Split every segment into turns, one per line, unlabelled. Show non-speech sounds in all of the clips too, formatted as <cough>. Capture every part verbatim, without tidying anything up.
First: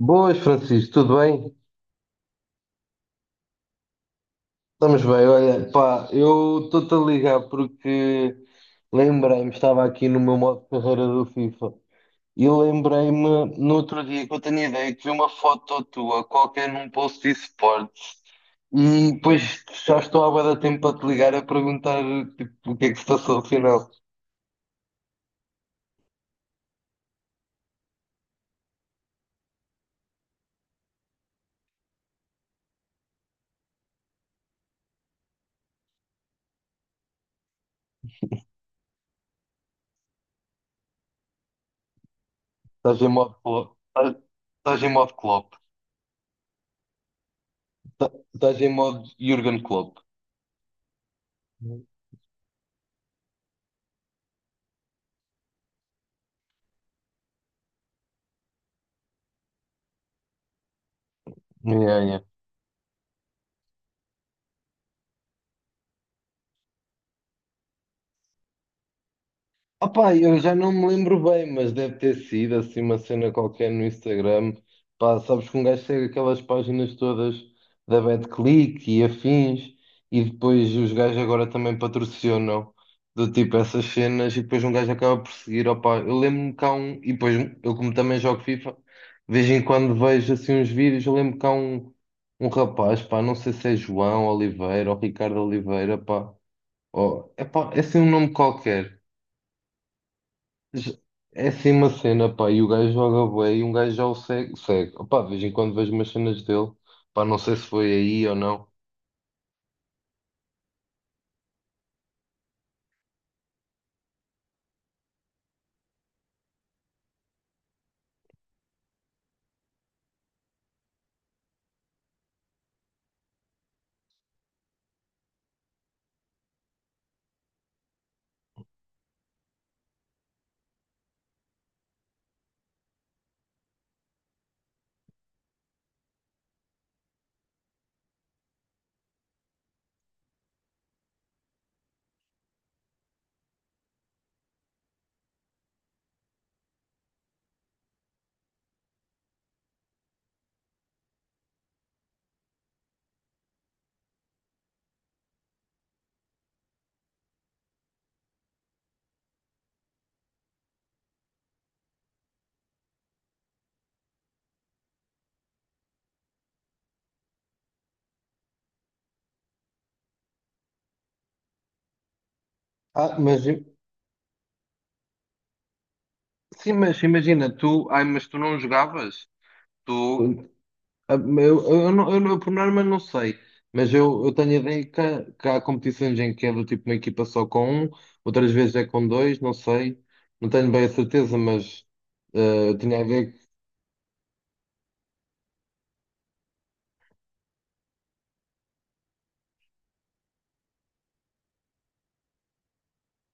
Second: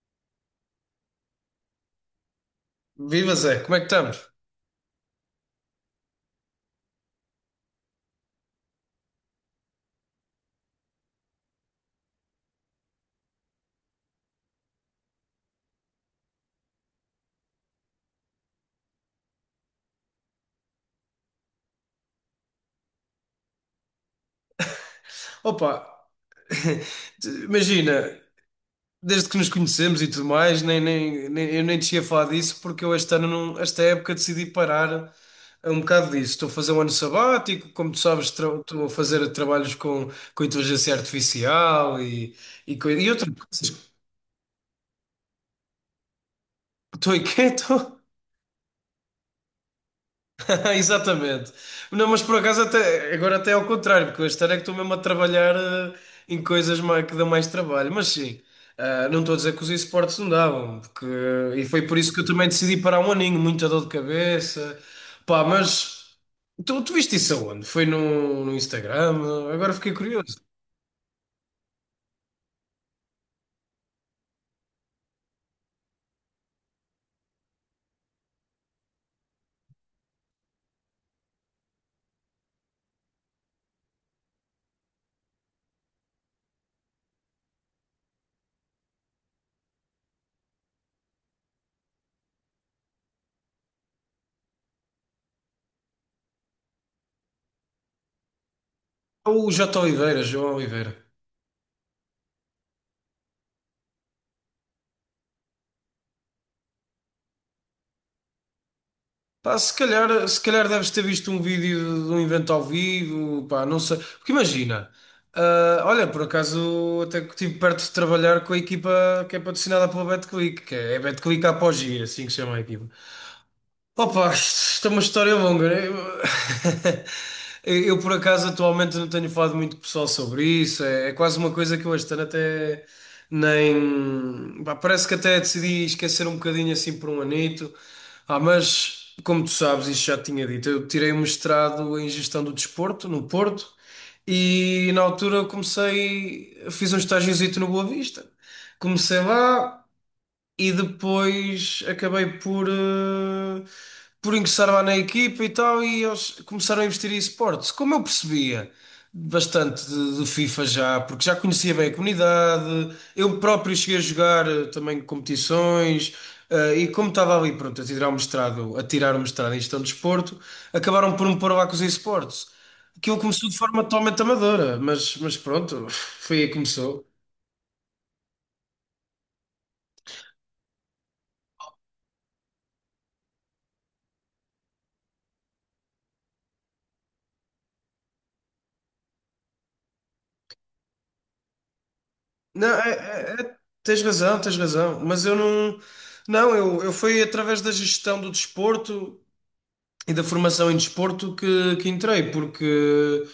Boas, Francisco, tudo bem?
Viva Zé, como é que estamos?
Estamos bem, olha, pá, eu estou-te a ligar porque lembrei-me, estava aqui no meu modo de carreira do FIFA e lembrei-me no outro dia que eu tenho ideia que vi uma foto tua qualquer num post de esportes e depois já estou há bué de tempo para te ligar a perguntar tipo, o que é que se passou afinal.
Opa, t- imagina, desde que nos conhecemos e tudo mais, nem, nem, nem- eu nem te ia falar disso porque eu este ano, não, esta época, decidi parar um bocado disso. Estou a fazer um ano sabático, como tu sabes, tra- estou a fazer trabalhos com, com inteligência artificial e, e, coi-
Estás em
e outras
modo Klopp,
coisas.
estás estás em modo Klopp,
Estou inquieto.
estás
<laughs>
estás em modo Jürgen Klopp.
<laughs> Exatamente. Não, mas por acaso até, agora até é ao contrário, porque este ano é que estou mesmo a trabalhar eh, em coisas mais, que dão mais trabalho. Mas sim, ah, não estou a dizer que os esportes não davam, porque, e foi por
Yeah,
isso
yeah.
que eu também decidi parar um aninho, muita dor de cabeça. Pá, mas tu, tu viste isso aonde? Foi no, no Instagram? Agora fiquei
Opá,
curioso.
eu já não me lembro bem, mas deve ter sido assim uma cena qualquer no Instagram. Pá, sabes que um gajo segue aquelas páginas todas da BetClick e afins, e depois os gajos agora também patrocinam do tipo essas cenas, e depois um gajo acaba por seguir. Opá, eu lembro-me que há um, e depois eu, como também jogo FIFA, de vez em quando vejo assim uns vídeos. Eu lembro que há um, um rapaz, pá, não sei se é João Oliveira ou Ricardo Oliveira, pá, ou, é pá, é assim um nome qualquer.
O J. Oliveira, João Oliveira.
J- É assim uma cena, pá, e o gajo joga bué e um gajo já o segue, segue. Opá, de vez em quando vejo umas cenas dele, pá, não sei se foi aí ou não.
Pá, se calhar, se calhar deves ter visto um vídeo de um evento ao vivo, pá, não sei. Porque imagina, ah, olha, por acaso até que estive perto de trabalhar com a equipa que é patrocinada pela BetClick, que é a BetClick Apogee, é assim que se chama a equipa. Opa, isto isto é uma história longa, né? Eu, <laughs> eu, eu, por acaso, atualmente não tenho falado muito com o pessoal sobre isso. É, é quase uma coisa que eu este ano até nem, pá, parece que até decidi esquecer um bocadinho assim por um anito. Ah, mas, como tu sabes, isto já te tinha dito, eu tirei um mestrado em Gestão do Desporto, no Porto, e na altura comecei. Fiz um estágiozito no Boa Vista. Comecei lá e depois acabei por, eh, por ingressar lá na equipa e tal, e eles começaram a investir em esportes. Como eu percebia bastante de, de FIFA já, porque já conhecia bem a comunidade, eu próprio cheguei a jogar eh, também competições, eh, e como estava ali, pronto, a tirar o mestrado, a tirar o mestrado em gestão de desporto, acabaram por me pôr lá com os esportes.
Ah,
Aquilo
mas
começou de
im-
forma totalmente amadora, mas, mas pronto, <laughs> foi aí que
sim, mas
começou.
imagina, tu, ai, mas tu não jogavas? Tu, ah, eu, eu, não- eu, não- por norma não sei, mas eu, eu tenho a ideia que, há- que há competições em que é do tipo uma equipa só com um, outras vezes é com dois, não sei, não tenho bem a certeza, mas ah,
Não,
eu tinha a ver,
é- é- é- tens razão, tens razão. Mas eu não. Não, eu, eu fui através da gestão do desporto e da formação em desporto que, que entrei, porque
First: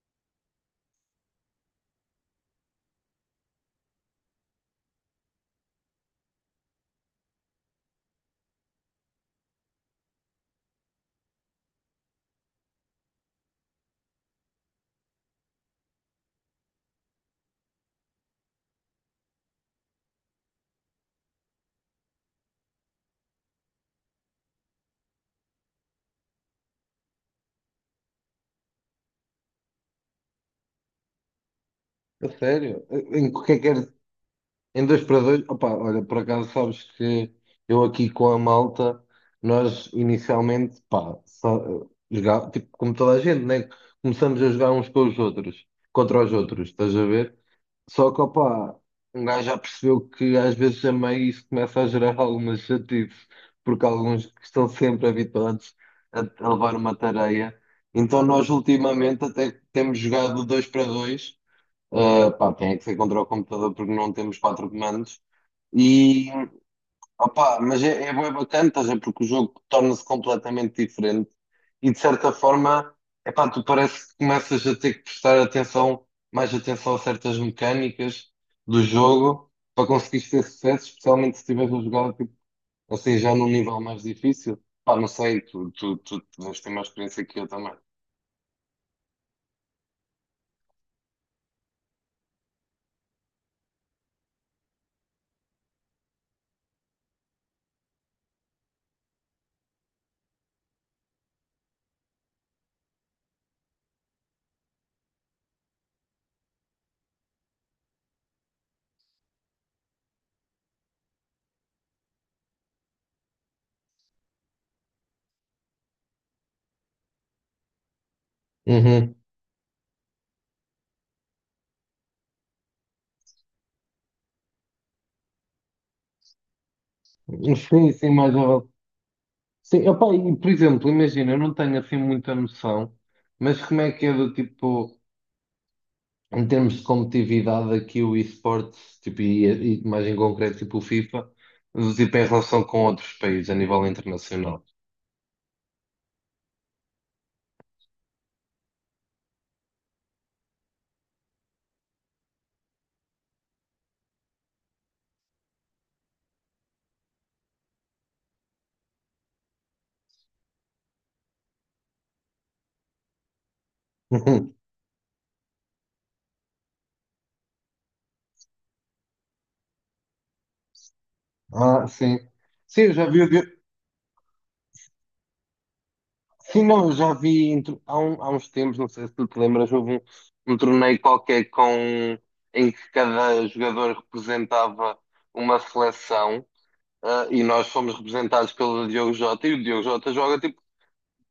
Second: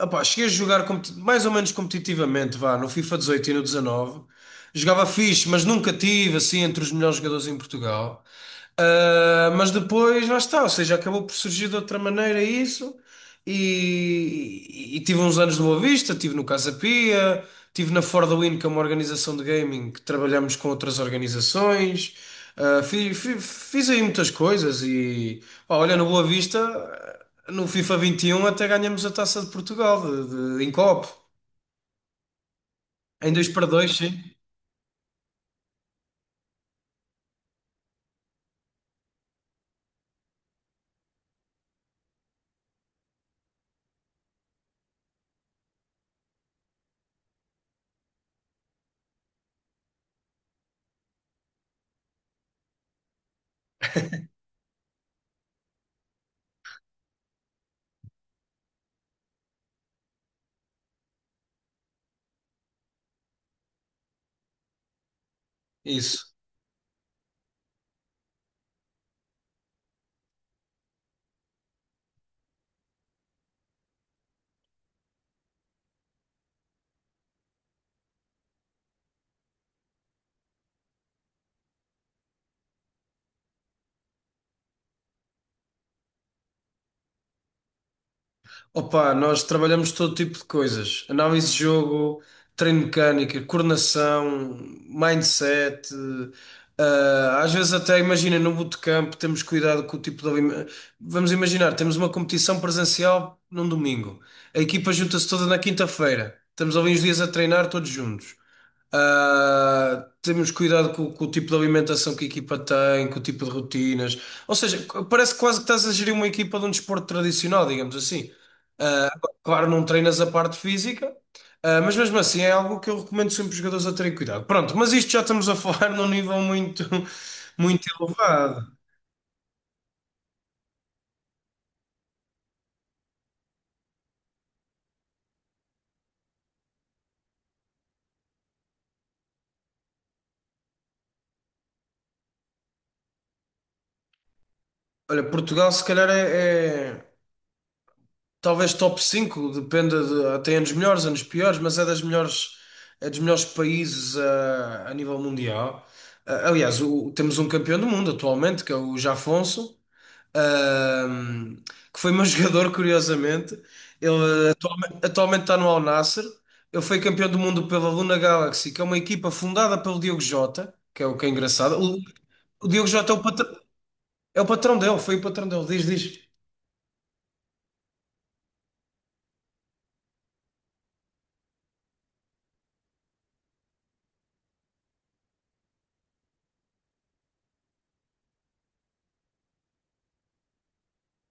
opá, cheguei a jogar competi- mais ou menos competitivamente, vá, no FIFA dezoito e no dezanove. Jogava fixe, mas nunca tive assim entre os melhores jogadores em Portugal. Ah, mas depois lá está, ou seja, acabou por surgir de outra maneira isso, e, e- tive uns anos de Boa Vista, tive no Casa Pia, tive na For the Win, que é uma organização de gaming que trabalhamos com outras organizações. Ah, fi- fi- fiz aí muitas coisas e pá, olha, no Boa Vista, no FIFA vinte e um até ganhamos a Taça de Portugal de, de- em copo,
a sério, em
em dois para
qualquer
dois, sim,
Em dois para dois, opa, olha, por acaso sabes que eu aqui com a malta, nós inicialmente, pá, só, eh, jogar, tipo, como toda a gente, né? Começamos a jogar uns com os outros, contra os outros, estás a ver? Só que, opa, um gajo já percebeu que às vezes a meio isso começa a gerar <laughs> algumas chatices, porque alguns que estão sempre habituados a, a levar uma tareia. Então nós ultimamente até temos jogado dois para dois, ah, pá, tem é que ser contra o computador porque não temos quatro comandos.
isso.
E opá, mas é, é bué bacana, estás a ver, porque o jogo torna-se completamente diferente e de certa forma, epá, tu parece que começas a ter que prestar atenção, mais atenção a certas mecânicas do jogo para conseguires ter sucesso, especialmente se estiveres a jogar tipo, assim já num nível mais difícil. Pá, não sei, tu, tu, tu deves ter mais experiência que eu também.
Opa, nós trabalhamos todo tipo de coisas: análise de jogo, treino mecânica, coordenação, mindset. Ah, às vezes, até imagina no bootcamp, temos cuidado com o tipo de, alime- vamos imaginar, temos uma competição presencial num domingo, a equipa junta-se toda na quinta-feira, estamos ali uns dias a treinar todos juntos. Ah, temos cuidado com, com o tipo de alimentação que a equipa tem, com o tipo de rotinas. Ou seja, c- parece quase que estás a gerir uma equipa de um desporto tradicional, digamos assim. Ah,
Uhum.
claro, não treinas a parte física, ah, mas mesmo assim é algo que eu recomendo sempre os jogadores a terem cuidado. Pronto, mas isto já estamos a falar <laughs> num nível muito, muito
Sim, sim, mais ou
elevado.
Sim, opá, e, por exemplo, imagina, eu não tenho assim muita noção, mas como é que é do tipo. Em termos de competitividade aqui o esportes, tipo, e, e mais em concreto tipo o FIFA, tipo em relação com outros países a nível internacional.
Olha, Portugal se calhar é, é- talvez top cinco, dependa de, tem anos melhores, anos piores, mas é das melhores, é dos melhores países ah, a nível mundial. Ah, aliás, o- temos um campeão do mundo atualmente, que é o Jafonso, ah, que foi meu <laughs> jogador, curiosamente. Ele
<laughs>
ah, atualmente está no Al Nassr. Ele foi campeão do mundo pela Luna Galaxy, que é uma equipa fundada pelo Diogo Jota, que é o que é engraçado.
Ah,
O,
sim.
o
Sim,
Diogo
eu já
Jota é
vi,
o
eu
patrão,
vi-
é o patrão dele, foi o patrão dele, diz, diz.
sim, não, eu já vi entre- há, um- há uns tempos, não sei se tu te lembras, houve um, um torneio qualquer com, em que cada jogador representava uma seleção, ah, e nós fomos representados pelo Diogo Jota, e o Diogo Jota joga tipo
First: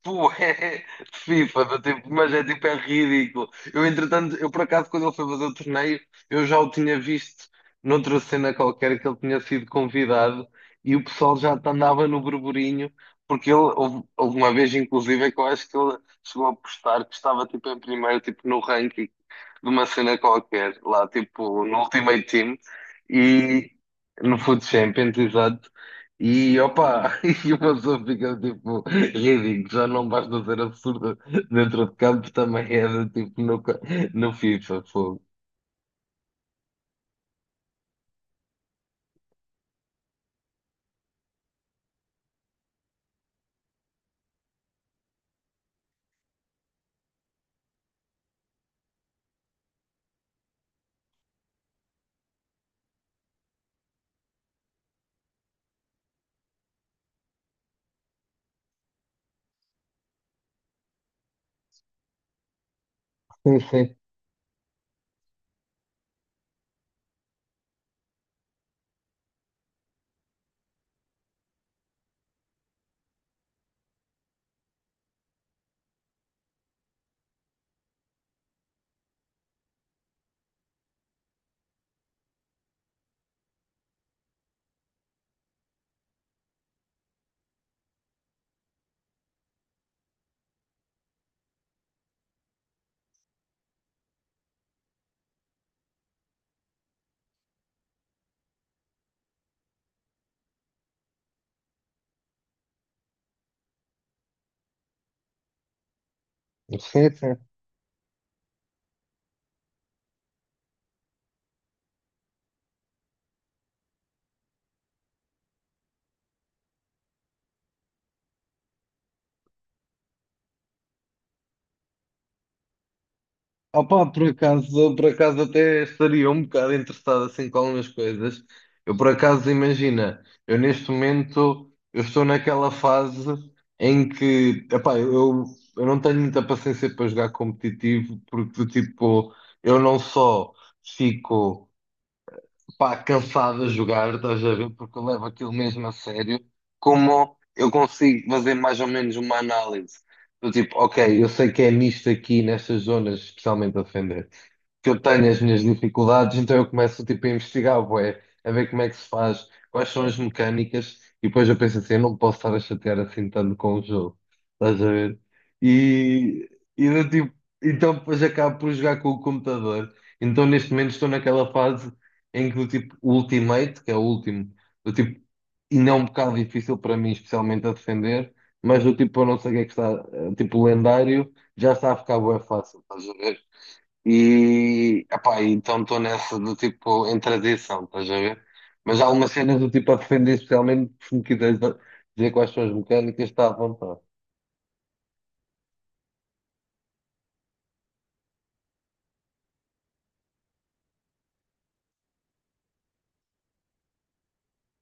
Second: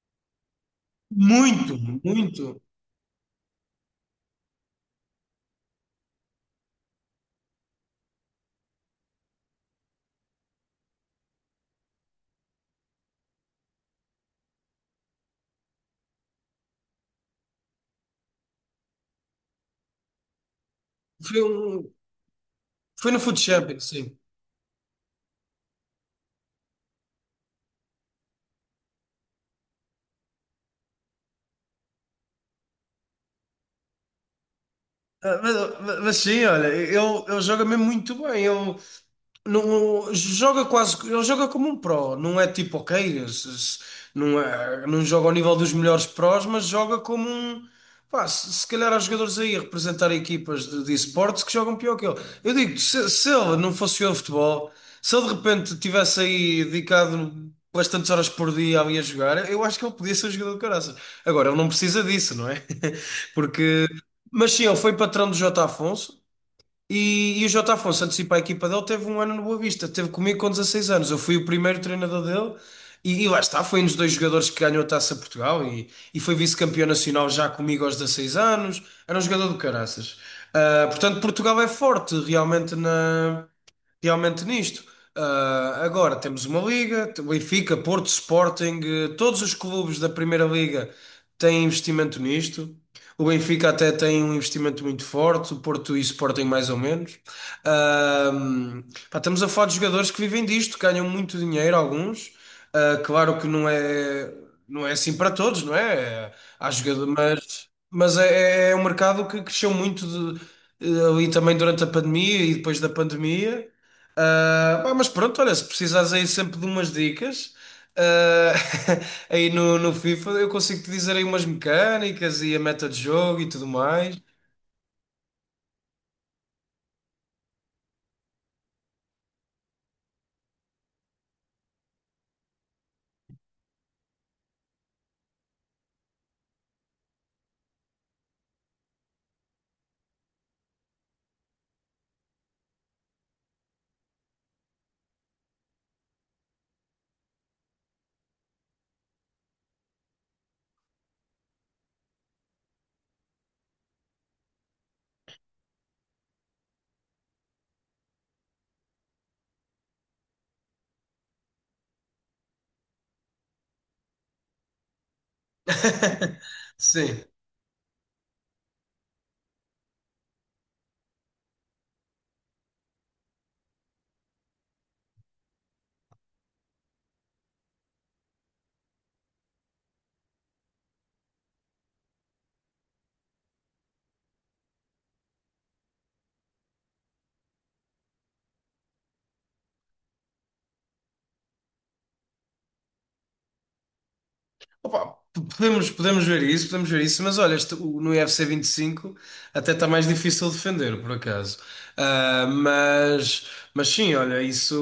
Pô, é é, FIFA,
Muito,
do tipo, mas é
muito.
tipo, é ridículo. Eu, entretanto, eu por acaso, quando ele foi fazer o torneio, eu já o tinha visto noutra cena qualquer que ele tinha sido convidado e o pessoal já andava no burburinho, porque ele, houve, houve uma vez, inclusive, é que eu acho que ele chegou a postar que estava tipo em primeiro, tipo no ranking de uma cena qualquer, lá,
Foi
tipo, no
um-
Ultimate Team
Foi no Food
e
Champions, sim.
no Food Champions, exato. E opa, <laughs> e o pessoa fica tipo. Ridículo, já não basta ser absurdo dentro de campo, também é de tipo no, ca- no FIFA, fogo.
Ah, Mas, mas sim, olha, ele, ele joga mesmo muito bem. Ele, Não, joga quase, ele joga como um pro, não é tipo, ok, se- se- não é, não joga ao nível dos melhores prós, mas joga como um, pá, se, se calhar há jogadores aí a representar equipas de, de esportes que jogam pior que ele. Eu digo, se, se ele não fosse o futebol, se ele de repente tivesse aí dedicado pelas horas por dia ali a jogar, eu acho que ele podia ser um jogador de caraças. Agora, ele não precisa disso, não é? <laughs>
Sim,
Porque,
sim,
mas sim, ele foi patrão do J. Afonso, e, e o Jota Afonso antecipa a equipa dele, teve um ano no Boa Vista, teve comigo com dezasseis anos. Eu fui o primeiro treinador dele e, e lá está, foi um dos dois jogadores que ganhou a Taça de Portugal e, e foi vice-campeão nacional já comigo aos dezasseis anos. Era um jogador do caraças. Ah, portanto, Portugal é forte realmente na realmente nisto. Ah, agora temos uma liga, t- Benfica, Porto, Sporting, eh, todos os clubes da Primeira Liga têm investimento nisto. O Benfica até tem um investimento muito forte, o Porto e o Sporting mais ou menos. Ah, pá, estamos a falar de jogadores que vivem disto, ganham muito dinheiro, alguns. Ah, claro que não é, não é assim para todos, não é? Há
sim,
jogadores,
sim.
mas, mas é, é é um mercado que cresceu muito, de- eh, ali também durante a pandemia e depois da pandemia. Ah, pá, mas pronto, olha, se precisares aí sempre de umas dicas, ah, <laughs> aí no, no FIFA eu consigo te dizer aí umas mecânicas e a meta de jogo e tudo
Opa,
mais.
por acaso, por acaso até estaria um bocado interessado assim com algumas coisas. Eu por acaso, imagina, eu neste momento, eu estou naquela fase em que, epá, eu, eu não tenho muita paciência para jogar competitivo, porque do tipo, eu não só fico pá, cansado de jogar, estás a ver? Porque eu levo aquilo mesmo a sério. Como eu consigo fazer mais ou menos uma análise do tipo, ok, eu sei que é nisto aqui, nestas zonas, especialmente a defender que eu tenho as minhas dificuldades, então eu começo tipo, a investigar, bué, a ver como é que se faz, quais são as mecânicas, e depois eu penso assim, eu não posso estar a chatear assim tanto com o jogo, estás a ver?
<laughs>
E, e do
Sim.
tipo, então depois acabo por jogar com o computador. Então neste momento estou naquela fase em que do tipo o Ultimate, que é o último, do tipo, e não é um bocado difícil para mim, especialmente a defender, mas do tipo, eu não sei o que é que está, eh, tipo, lendário, já está a ficar bué fácil, estás a ver? E, epá, então estou nessa do tipo, em transição, estás a ver? Mas há algumas cenas do tipo a defender, especialmente se me quiseres dizer quais são as mecânicas, está à vontade. <laughs>
Opa, p- podemos, podemos ver isso, podemos ver isso, mas olha, este- o- no U F C vinte e cinco até está mais difícil defender, por acaso. Ah, mas, mas sim, olha, isso.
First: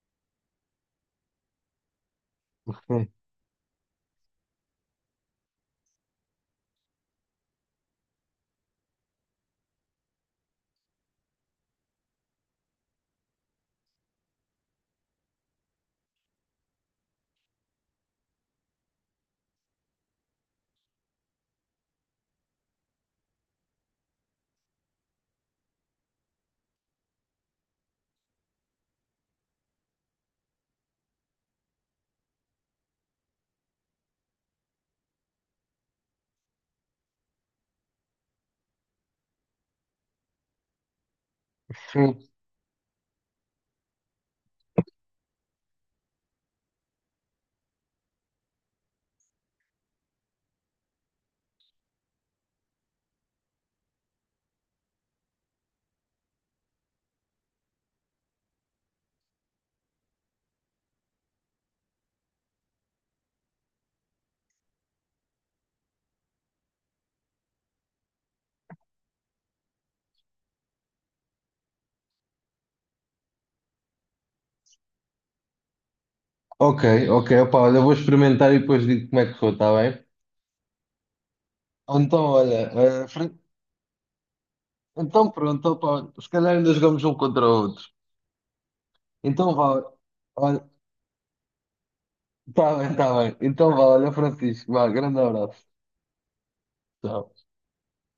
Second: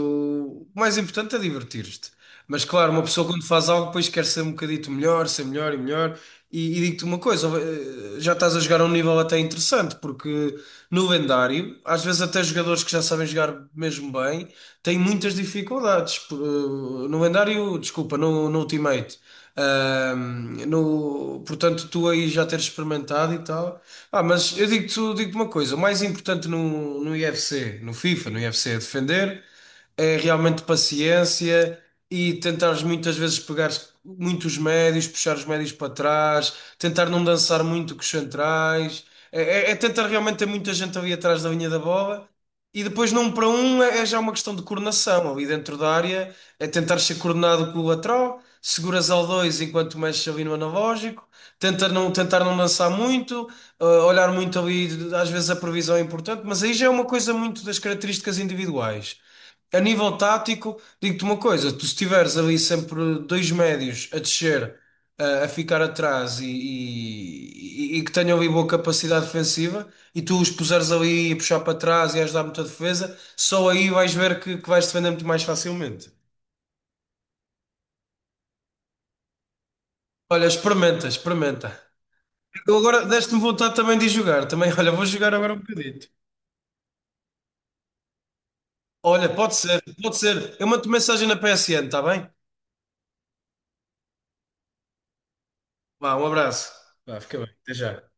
O mais importante é divertir-te. Mas claro, uma
Hum,
pessoa quando faz algo depois quer ser um bocadito melhor, ser melhor e melhor. E, e digo-te uma coisa, eh, já estás a jogar a um nível até interessante, porque no lendário, às vezes às vezes até jogadores que já sabem jogar mesmo bem têm muitas dificuldades p- no lendário, desculpa, no, no Ultimate. Ahm, no, portanto, tu aí já teres experimentado e tal. Ah, mas eu digo-te digo-te uma coisa: o mais importante no, no U F C, no FIFA, no U F C é defender, é realmente paciência e tentares muitas vezes pegar muitos médios, puxar os médios para trás, tentar não dançar muito com os centrais, é, é- é tentar realmente ter muita gente ali atrás da linha da
hum.
bola, e depois num para um é é já uma questão de coordenação. Ali dentro da área é tentar ser coordenado com o lateral, seguras ao dois enquanto mexes ali no analógico, tenta não, tentar não lançar muito, eh, olhar muito ali, às vezes a previsão é importante, mas aí já é uma coisa muito das características individuais. A nível tático, digo-te uma coisa, tu se tiveres ali sempre dois médios a descer, a, a ficar atrás e, e- e que tenham ali boa capacidade defensiva e tu os puseres ali a puxar para trás e a ajudar muito a defesa, só aí vais ver que, que vais defender muito mais facilmente.
Ok, ok, opá, olha, vou experimentar e depois digo como é que foi, está bem?
Olha, experimenta, experimenta.
Então, olha,
Eu agora
eh, Fran-
deste-me vontade também de jogar. Também, <laughs> olha, vou
então
jogar agora um
pronto, opá,
bocadito.
se calhar ainda jogamos um contra o outro.
Olha,
Então
pode ser,
vá,
pode ser. Eu
olha,
mando mensagem na P S N, está bem?
está bem, está bem. Então vá, olha, Francisco, vá, grande abraço.
Vá, um abraço. Vá,
Tchau.
fica bem. Até já.